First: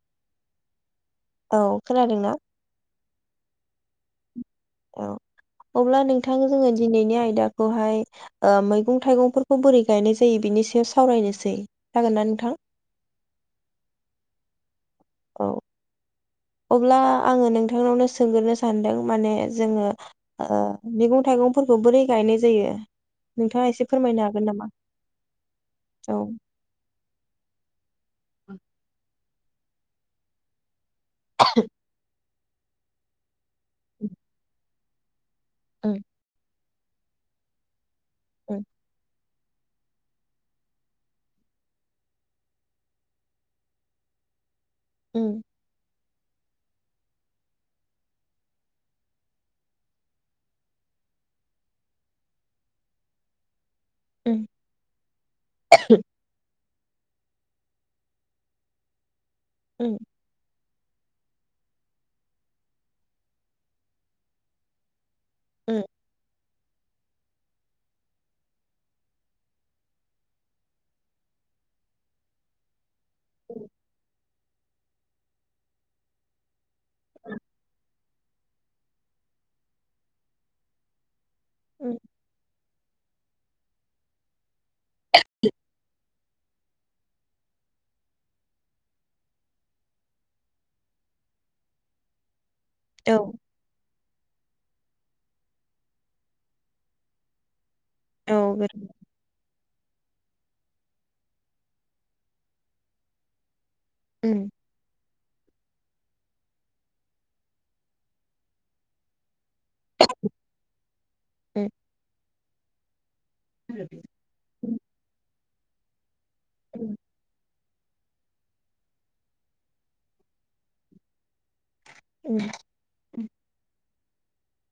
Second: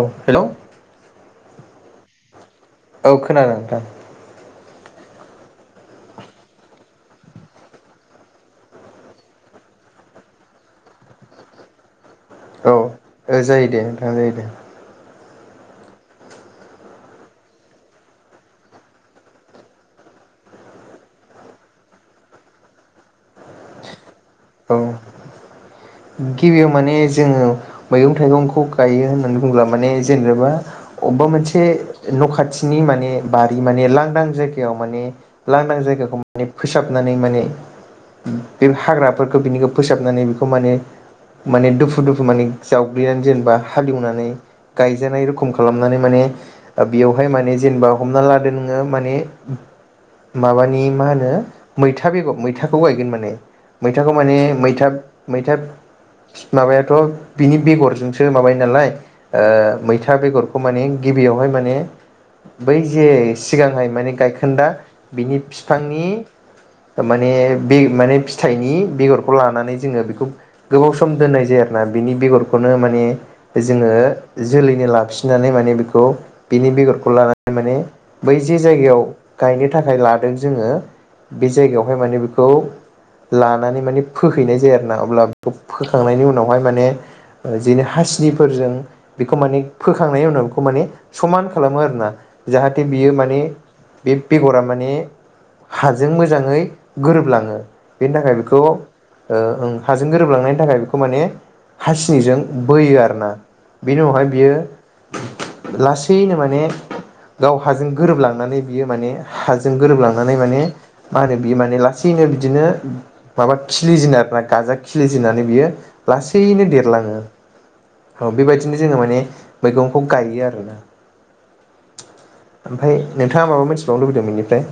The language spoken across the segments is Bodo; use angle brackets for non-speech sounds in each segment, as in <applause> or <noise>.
औ हेलौ औ खोनादोंना? औ खोनादों नोंथां। औ अब्ला नोंथां जोङो दिनैनि आयदाखौहाय ओ मैगं थाइगंफोरखौ बोरै गायनाय जायो बिनि सायाव सावरायनोसै। जागोन ना नोंथां औ ओ जायो दे नोंथां जायो दे औ अब्ला आङो नोंथांनावनो सोंग्रोनो सानदों माने जोङो ओ मैगं थाइगंफोरखौ बोरै गायनाय जायो नोंथाङा एसे फोरमायनो हा औ गिबियाव माने जोङो मैगं थाइगंखौ गायो होननानै होनब्ला माने जेनेबा अबेबा मोनसे न' खा थिनि माने बारि माने लांदां जायगायाव माने लांदां उम जायगाखौ माने फोसाबनानै माने बेफ हाग्रा फोरखौ बिनिखौ फोसाबनानै बेखौ माने-माने दुफु-दुफु माने जावग्लिनानै जेनेबा हालेवनानै उम गायजानाय रोखोम खालामनानै माने ओ बेयावहाय माने जेनेबा हमना लादो नोङो माने माबानि मा होनो मैथा बेगर मैथाखौ गायगोन माने मैथाखौ माने उम मैथा-मैथा फि माबायाथ' बिनि बेगरजोंसो माबायो नालाय ओ उम उम मैथा बेगर खौ माने गिबियावहाय माने बै जे सिगांहाय माने गायखोन्दा बिनि फिफांनि माने बि माने फिथाइनि बेगरखौ लानानै जोङो बेखौ गोबाव सम दोननाय जायो आरोना बिनि बेगरखौनो माने जोङो जोलैनो लाखिनानै माने बेखौ बिनि बेगरखौ लानानै माने बै जे जायगायाव गायनो थाखाय लादों जोङो बे उम जायगायावहाय माने बेखौ लानानै माने फोहैनाय जायो अब्ला बेखौ फोखांनायनि उनावहाय माने ओ बिदिनो हासिनिफोरजों बेखौ माने फोखांनायनि उनाव बेखौ माने समान खालामो आरोना। जाहाथे बियो औ माने बे बेगरा माने हाजों मोजाङै गोरोबलाङो। बेनि औ थाखाय बेखौ ओ ओं हाजो गोरोबलांनायनि थाखाय बेखौ माने हासिनिजों बोयो आरो ना। बेनि अहाय उम बियो लासैनो माने गाव हाजों गोरोबलांनानै बियो माने हाजों गोरोबलांनानै माने मा होनो बि उम माने लासैनो बिदिनो उम माबा खिलिजेनो आरो ना गाजा खिलिजन्नानै बियो <inaudible> लासैनो उम देरलाङो। औ बेबायदिनो जोङो माने मैगंखौ गायो आरोना। उम ओमफ्राय नोंथाङा माबा मोनसे बावनो लुबैदों बेनिफ्राय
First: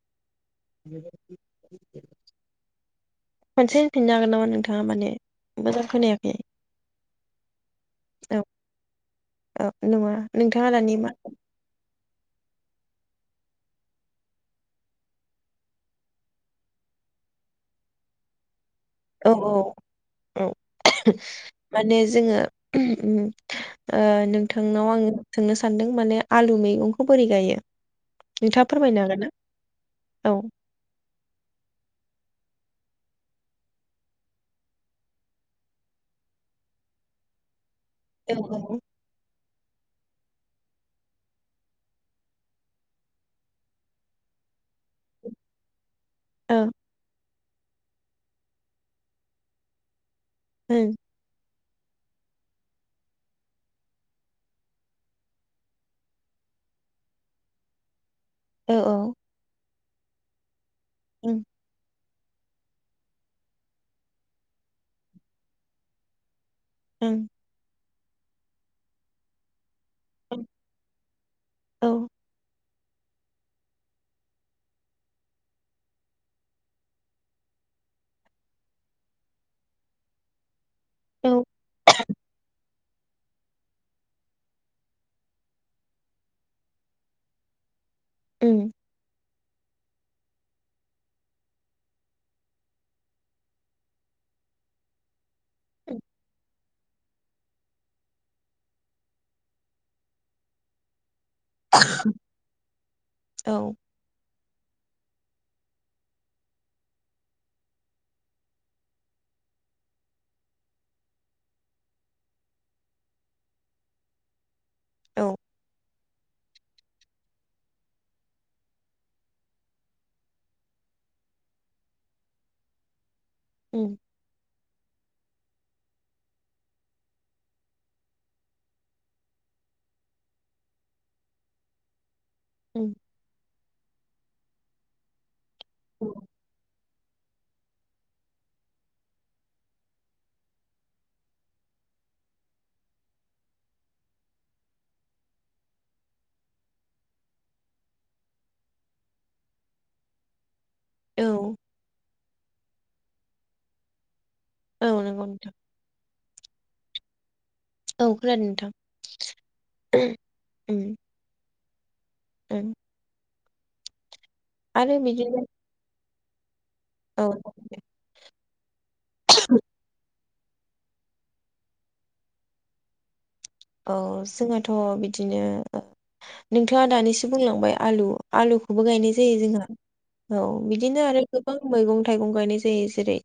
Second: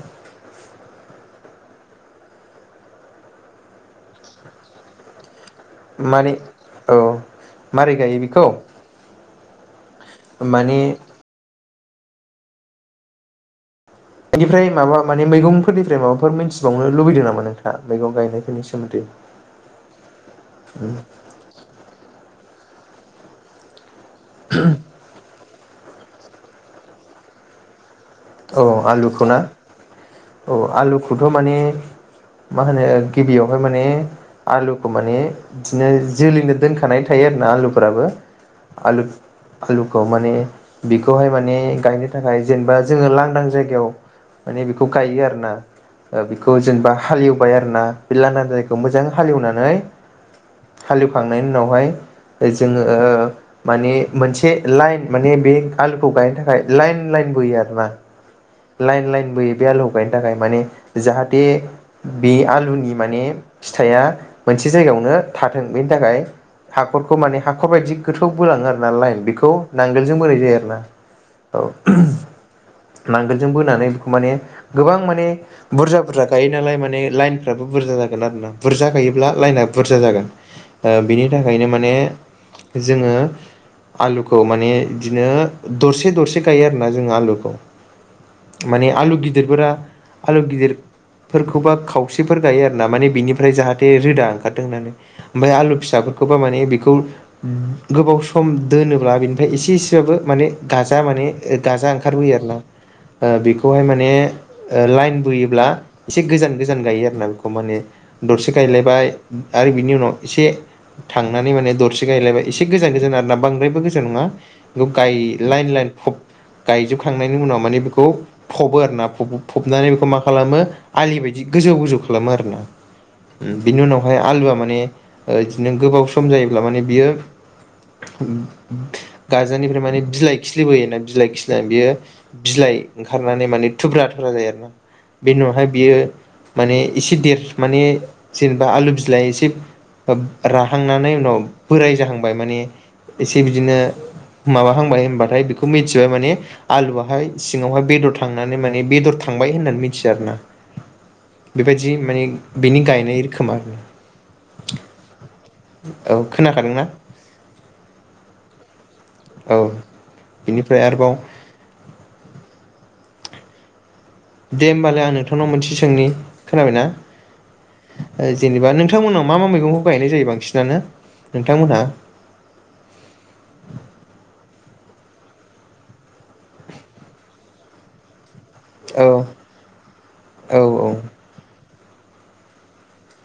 खनसेहोनफिनो हागोन नामा नोंथाङा माने मोजां माने खोनायाखै औ मारै गायो बेखौ ओ। नङा नोंथाङा माने दानि मा बेनिफ्राय माबा माने मैगंफोरनिफ्राय माबाफोर मिथिबावनो लुबैदों नामा नोंथाङ मैगं गायनायफोरनि सायाव। औ औ औ माने जोङो उम। नोंथांनाव आङो सोंनो सानदों माने आलु मैगंखौ बोरै गायो? औ नोंथाङा फोरमायनो हागोन आलुखौ ना औ आलुखौथ' माने मा होनो गिबियावहाय माने आलुखौ माने बिदिनो जोलैनो दोनखानाय थायो आरोना आलुखौ फोराबो औ औ औ आलु आलुखौ माने बेखौहाय माने गायनो थाखाय जेनेबा जोङो लांदां जायगायाव माने बेखौ गायो आरोना। बेखौ जेनेबा हालएव बाय आरो ना बे लांदां जायगायाव मोजां हालेनानै ओं हाललिवखांनायनि नावहाय जोङो माने मोनसे लाइन माने बे आलुखौ गायनो थाखाय लाइन लाइन बोयो आरो बा औ लाइन औ लाइनबोयो बे आलु गायनो थाखाय माने ओं जाहाथे बे आलुनि माने फिथाइया मोनसे जायगायावनो थाथों बेनि थाखाय हाखरखौ माने ओं हाखर बायदि गोथौआव बोलाङो आरो ना लाइन बेखौ नांगोलजों बोराय जायो आरो ना औ। नांगोलजों बोनानै बेखौ माने गोबां माने बुरजा बुरजा गायो नालाय माने लाइनफ्राबो बुरजा जागोन आरो ना बुरजा गायोब्ला लाइनाआ बुरजा जागोन। बिनि थाखायनो माने जोङो आलुखौ माने बिदिनो दरसे दरसे गायो आरोना जोङो आलुखौ। उम माने आल गिद गिदिरफोरा आलु गिदिरफोरखौबा खावसेफोर गायो आर ना माने बिनिफ्राय जाहाथे रोदा ओंखारदों होननानै। ओमफ्राय आलु फिसाफोरखौबा माने बेखौ खौ गोबाव सम दोनोब्ला बेनिफ्राय एसे एसेबाबो माने गाजा माने गाजा ओंखारबोयो आरोना। औ बेखौहाय माने ओ लाइन बोयोब्ला एसे गोजान-गोजान गायो आरोना बेखौ माने दरसे गायलायबाय आरो बिनि उनाव एसे थांनानै माने दरसे गायलायबाय एसे गोजान-गोजान आर ना बांद्रायबो गोजान नंङा गाइ औ लाइन-लाइन खुब गायजोबखांनायनि उनाव माने बेखौ फबो आरोना फबनानै बेखौ मा खालामो आलि बायदि गोजौ-गोजौ खालामो आरोना बिनि उम उनावहाय आलुआ माने बिदिनो गोबाव सम जायोब्ला माने बियो गारजानिफ्राय माने बिलाइ खिलिबोयोना बिलाइ खिलिनानै बियो। बिलाइ उम ओंखारनानै माने थुब्रा जायो आरोना बेनि बियो माने एसे देर माने जेनेबा आलु बिलाइ एसे राहांनानै उनाव बोराय जाहांबाय माने एसे बिदिनो माबाहांबाय होनबाथाय बेखौ मिथिबाय माने आलुवआ। बहाय सिङांवहाय बेदर थांनानै माने बेदर थांबाय होननानै मिथिया आरोना। औ बेबायदि माने बिनि गाय निर खोमा औ नोंगौ नोंथां खोनाखादोंना औ खोनादों नोंथां औ बेनिफ्राय आरोबाव द दे होमबालाय आं बिदिनो नोंथांनाव मोनसेै सोंनि खोनाबायना औ जेनेबा नोंथांमोननाव मा-मा मैगंखौ गायनाय जायो बांसिन जानो नोंथांमोनहा औ जोंहाथ बिदिनो ओ नोंथांङा दानिसो बुंलांबाय आलु आलुखौबो औ गायनाय जायो जोंहा औ बिदिनो आरो गोबां मैगं थाइगं गायनाय जायो जेरै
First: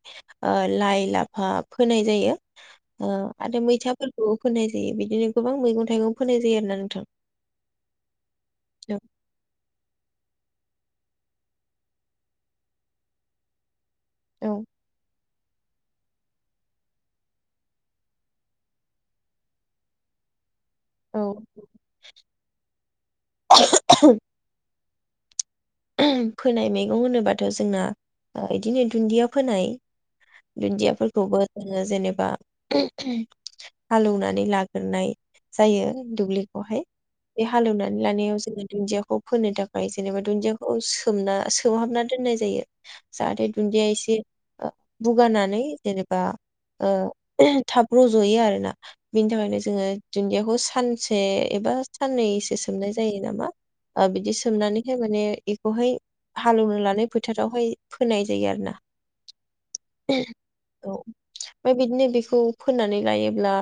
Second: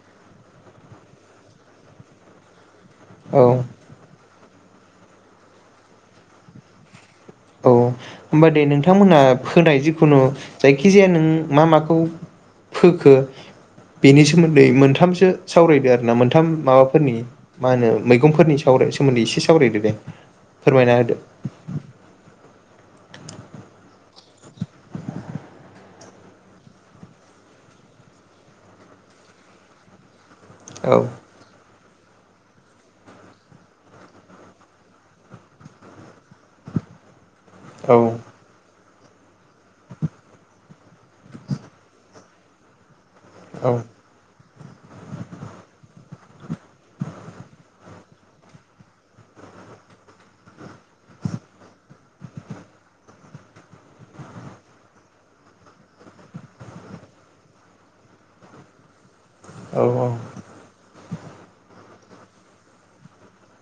ओ लाइ-लाफा फोनाय जायो ओ औ आरो मैथाफोर फोनाय जायो बि बिदिनो गोबां मैगं-थाइगं फोनाय जायो आरो ना नोंथां औ होनबा दे औ नोंथांमोना फोनाय जिखुनु जायखिजाया नों मा माखौ फोखो बेनि औ सोमोन्दै मोनथामसो सावरायदो आरोना मोनथाम माबाफोरनि मा होनो मैगंफोरनि साव सोमोन्दै एसे सावरायदो दे। फोरमायना होदो औ <inaudible> फोनाय मैगं होनोबाथ जोंना बिदिनो दुन्दिया फोनाय दुन्दि औ आफोरखौबो जेनेबा हालौनानै लाग्राय जायो दुब्लिखौहाय बे औ हालेवनानै लानायाव जोंना दुन्दिया खौ फोनो थाखाय जेनेबा दुनजि औ सोमना सोमहाबना दोननाय जायो। जाहाथे औ दुन्दिया एसे बुगानानै जेनेबा बा ओ थाब रज'यो आरोना बिनि थाखायनो जोङो दुन्दियाखौ सानसे एबा साननैसो सोमनाय जायो नामा ओ बिदि सोमनानैहाय माने बेखौहाय हालौवनो लानाय फोथारावहाय फोनाय जायो आरो ना औ औ ओमफाय बिदिनो बेखौ फोननानै लायोब्ला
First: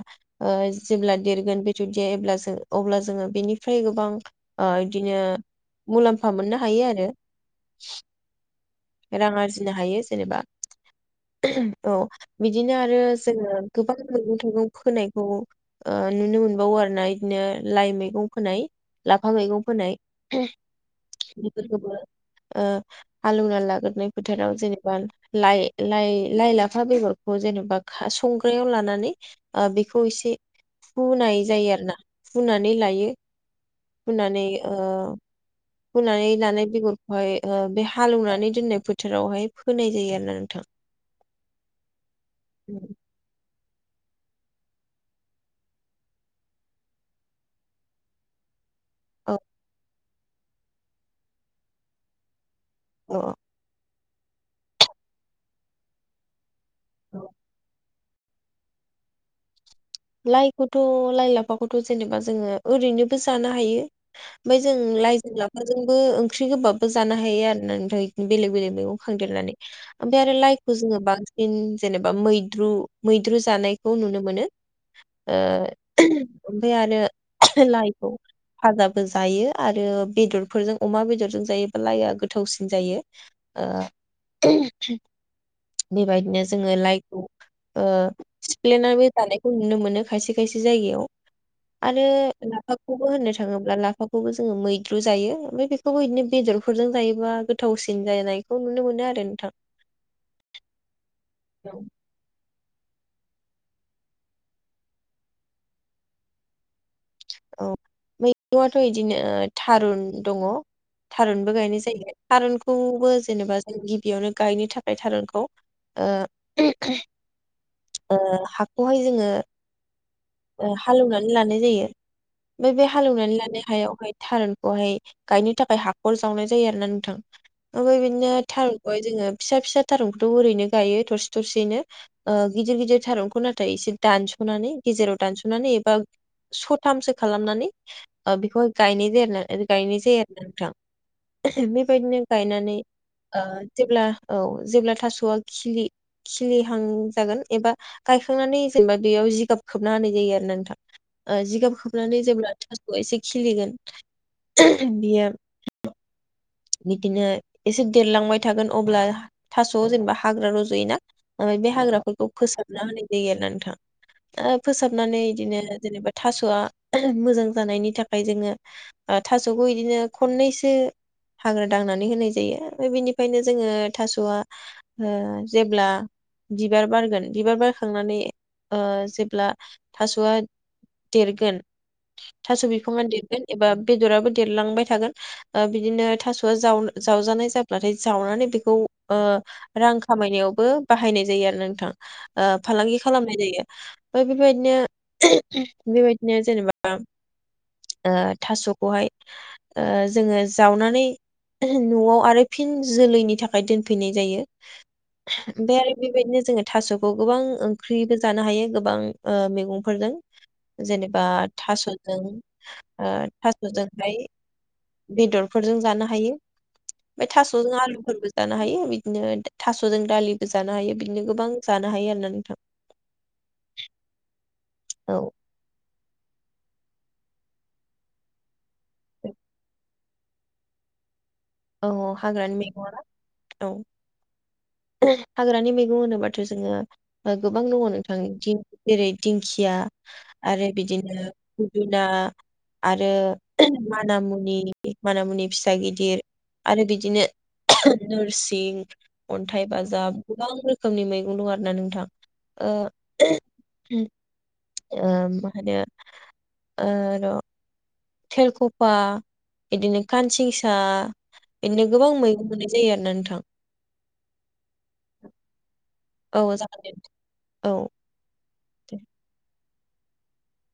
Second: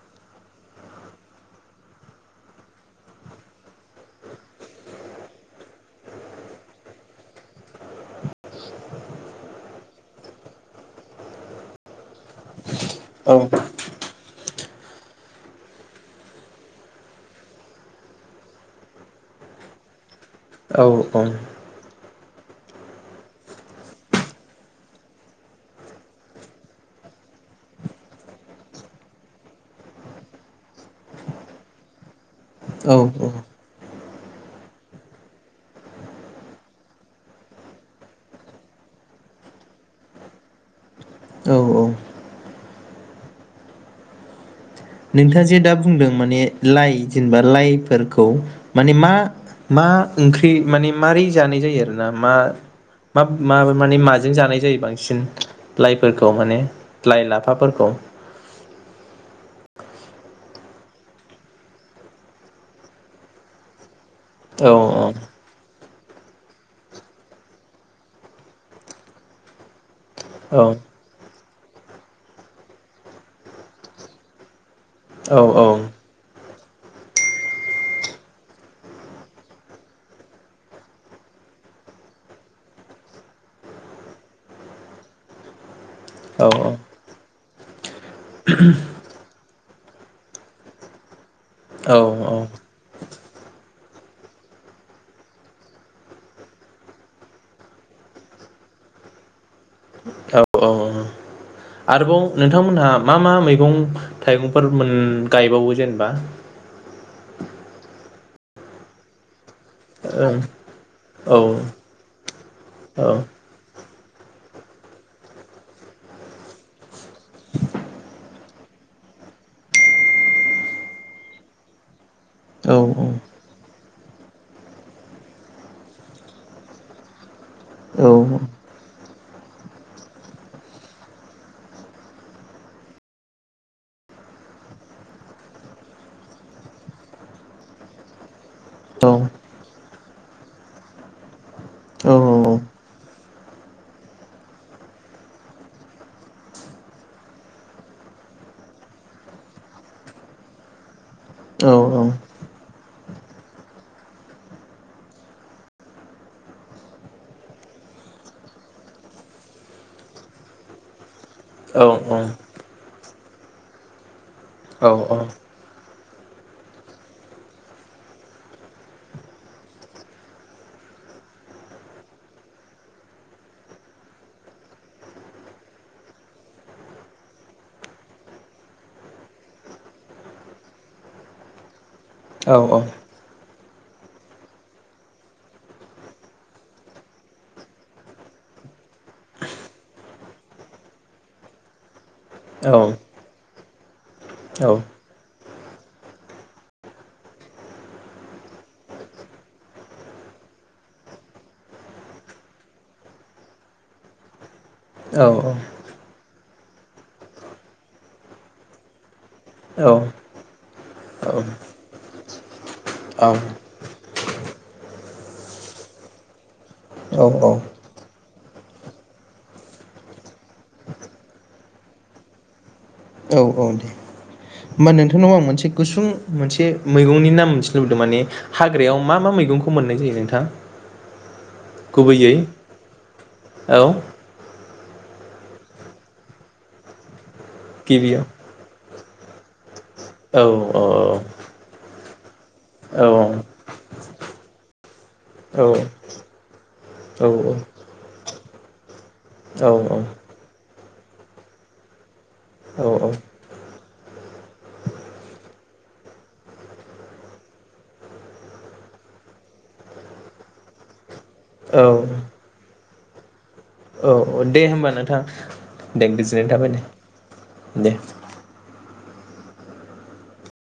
ओ जेब्ला देरगोन बेथर देब्ला अब्ला जोङो बेनिफ्राय गोबां बिदिनो मुलाम्फा मोननो थायो आरो रां आरजिनो हायो जेनेबा औ। बिदिनो आरो जोङो गोबां मैगं थाइगं फोनायखौ ओ नुनो मोनबावो आरोना बिदिनो लाइ मैगं फोनाय लाफा मैगं फोनाय औ <unintelligible> ओ हालौना लाग्रोननाय फोथाराव जेनेबा लाइ लाइ लाइ लाफा बेगरखौ जेनेबा खा संग्रायाव लानानै ओ बेखौ एसे हुनाय जायो आरो ना। फुनानै लायो। औ हुनानै ओ फुनानै लानाय बेगरखौहाय बे ओ हालौवनानै दोननाय फोथोरावहाय फोनाय जायो आरोना नोंथां। औ औ <inaudible> नोंथाङा जे दा बुंदों माने लाइ जेनेबा लाइफोरखौ माने मा औ मा ओंख्रि माने मारै जानाय जायो आरो ना मा मा औ मा माने माजो जों जानाय जायो बांसिन लाइफोरखौ माने लाइ लाफाफोरखौ लाइखौथ' लाइ लाफाखौथ' जेनेबा जोङो ओरैनोबो जानो हायो। ओमफ्राय औ जों औ लाइजों लाफाजों बो ओंख्रि गोबाबो जानो हायो आरो ना ओमफ्राय बेलेग बेलेग मैगं खांदेरनानै ओमफ्राय आरो औ लाइखौ जोङो बांसिन जेनेबा मैद्रु मैद्रु जानायखौ नुनो मोनो। ओ औ ओमफ्राय आरो लाइखौ फाजाबो जायो आरो बेदरफोरजों अमा बेदरजों जायोब्ला लाइआ गोथावसिन जायो ओ। बे बायदिनो जोङो लाइखौ ओ सिफ्लेनानै जानाय नुनो मोनो खायसे खायसे जायगायाव औ आरो लाफाखौबो होननो थांङोब्ला ला फाखौबो जोङो मैद्रु जायो ओमफ्राय बेखौबो बिदिनो बेदरफोरजों जायोबा गोथावसिन जानायखौ नुनो मोनो आरो नोंथां औ औ आरोबाव नोंथांमोनहा मा मा मैगं थाइगंफोर मोन गायबावो जेनेबा औ मैगुआथ' बिदिनो थारुन औ दङ थारुनबो गायनाय जायो औ थारुनखौबो जेनेबा जों बेयावनो गायनो थाखाय थारुनखौ ओ हाखौहाय जोङो हालौनानै लानाय जायो ओमफ्राय औ बे हालेवनानै लानाय हायाव थारुनखौहाय गायनो थाखाय हाखर जावनाय जायो आरो ना नोंथां ओमफ्राय औ बिदिनो औ थारुनखौहाय जोङो फिसा फिसा थारुनखौथ ओरैनो गायो थरसे थरसेनो गिदिर गिदिर थारुनखौ नाथाय एसे दानसनानै गेजेराव दानसनानै एबा स थामसो खालामनानै गायनो जायो <unintelligible> नोंथां बेबायदिनो गायनानै ओ जेब्ला औ जेब्ला थासआ खिलि खिलिहां जागोन एबा गायखांनानै जेनेबा बेयाव जिगाब खोबना होनानाय जायो आरोना नोंथां अ जिगाब औ खोबनानै जेब्ला थासया एसे खिलिगोन बियो बिदिनो एसे देरलांबाय थागोन अब्ला थास' जेनेबा हाग्रा रजयोना बे औ औ हाग्राफोरखौ फोसाबना होना होयो आरोना नोंथां फोसाबनानै औ-औ-औ-औ-औ-औ-औ-औ-औ-औ-औ-औ-औ बिदिनो जेनेबा थासआ मोजां जानायनि थाखाय जोङो थासखौ बिदिनो खननैसो हाग्रा दांनानै होनाय जायो ओमफ्राय बेनिफ्रायनो जोङो थासआ ओ जेब्ला बिबार बारगोन बिबार बारखांनानै ओ जेब्ला थासआ देरगोन थास' बिखङा देरगोन एबा बेदराबो देरलांबाय थागोन बिदिनो थासआ जाव जावजानाय जाब्लाथाय जावनानै बेखौ ओ रां खामायनायावबो बाहायनाय जायो आरो नोंथां ओ फालांगि खालामनाय जायो ओमफ्राय बेफोरबायदिनो बेबायदिनो जेनेबा ओ थास'खौहाय जोङो जावनानै नआव आरो फिन जोलैनि थाखाय दोनफैनाय जायो। बेबायदिनो जोङो थास'खौ गोबां ओंख्रिबो जानो हायो गोबां ओ मैगंफोरजों जेनेबा थास'जों ओ थास'जोंहाय बेदरफोरजों जानो हायो। ओमफफ्राय थास'जों आलुफोरबो जानो हायो। बिदिनो थास'जों दालिबो जानो हायो बिदिनो गोबां जानो हायो आरोना नोंथां। औ औ दे होमबा औ नोंथांनाव आं मोनसे गुसुं मोनसे मैगंनि नाम मोनथिनो लुबैदों माने हाग्रायाव मा मा मैगंखौ मोननाय जायो नोंथां? औ गुबैयै हाग्रानि मैगङा ना औ हाग्रानि मैगं होनोबाथ' जोङो गोबां दङ गिबियाव नोंथांनि दिन जेरै दिंखिया आरो बिदिनो <inaudible> ना आरो मानामुनि मानामुनि फिसा औ-औ-औ-औ-औ-औ-औ-औ-औ-औ-औ-औ-औ-औ गिदिर आरो बिदिनो नोरसिं अन्थाइ बाजाब गोबां रोखोमनि मैगं दं आरो ना नोंथां ओ ओ मा होनो ओ र' थेलखफा बिदिनो कानसिंसा बिदिनो गोबां मैगं मोननाय जायो आरो ना नोंथां। दे होमबा नोंथां दे औ गोजोननाय थाबाय ने जागोन दे औ दे। <unintelligible>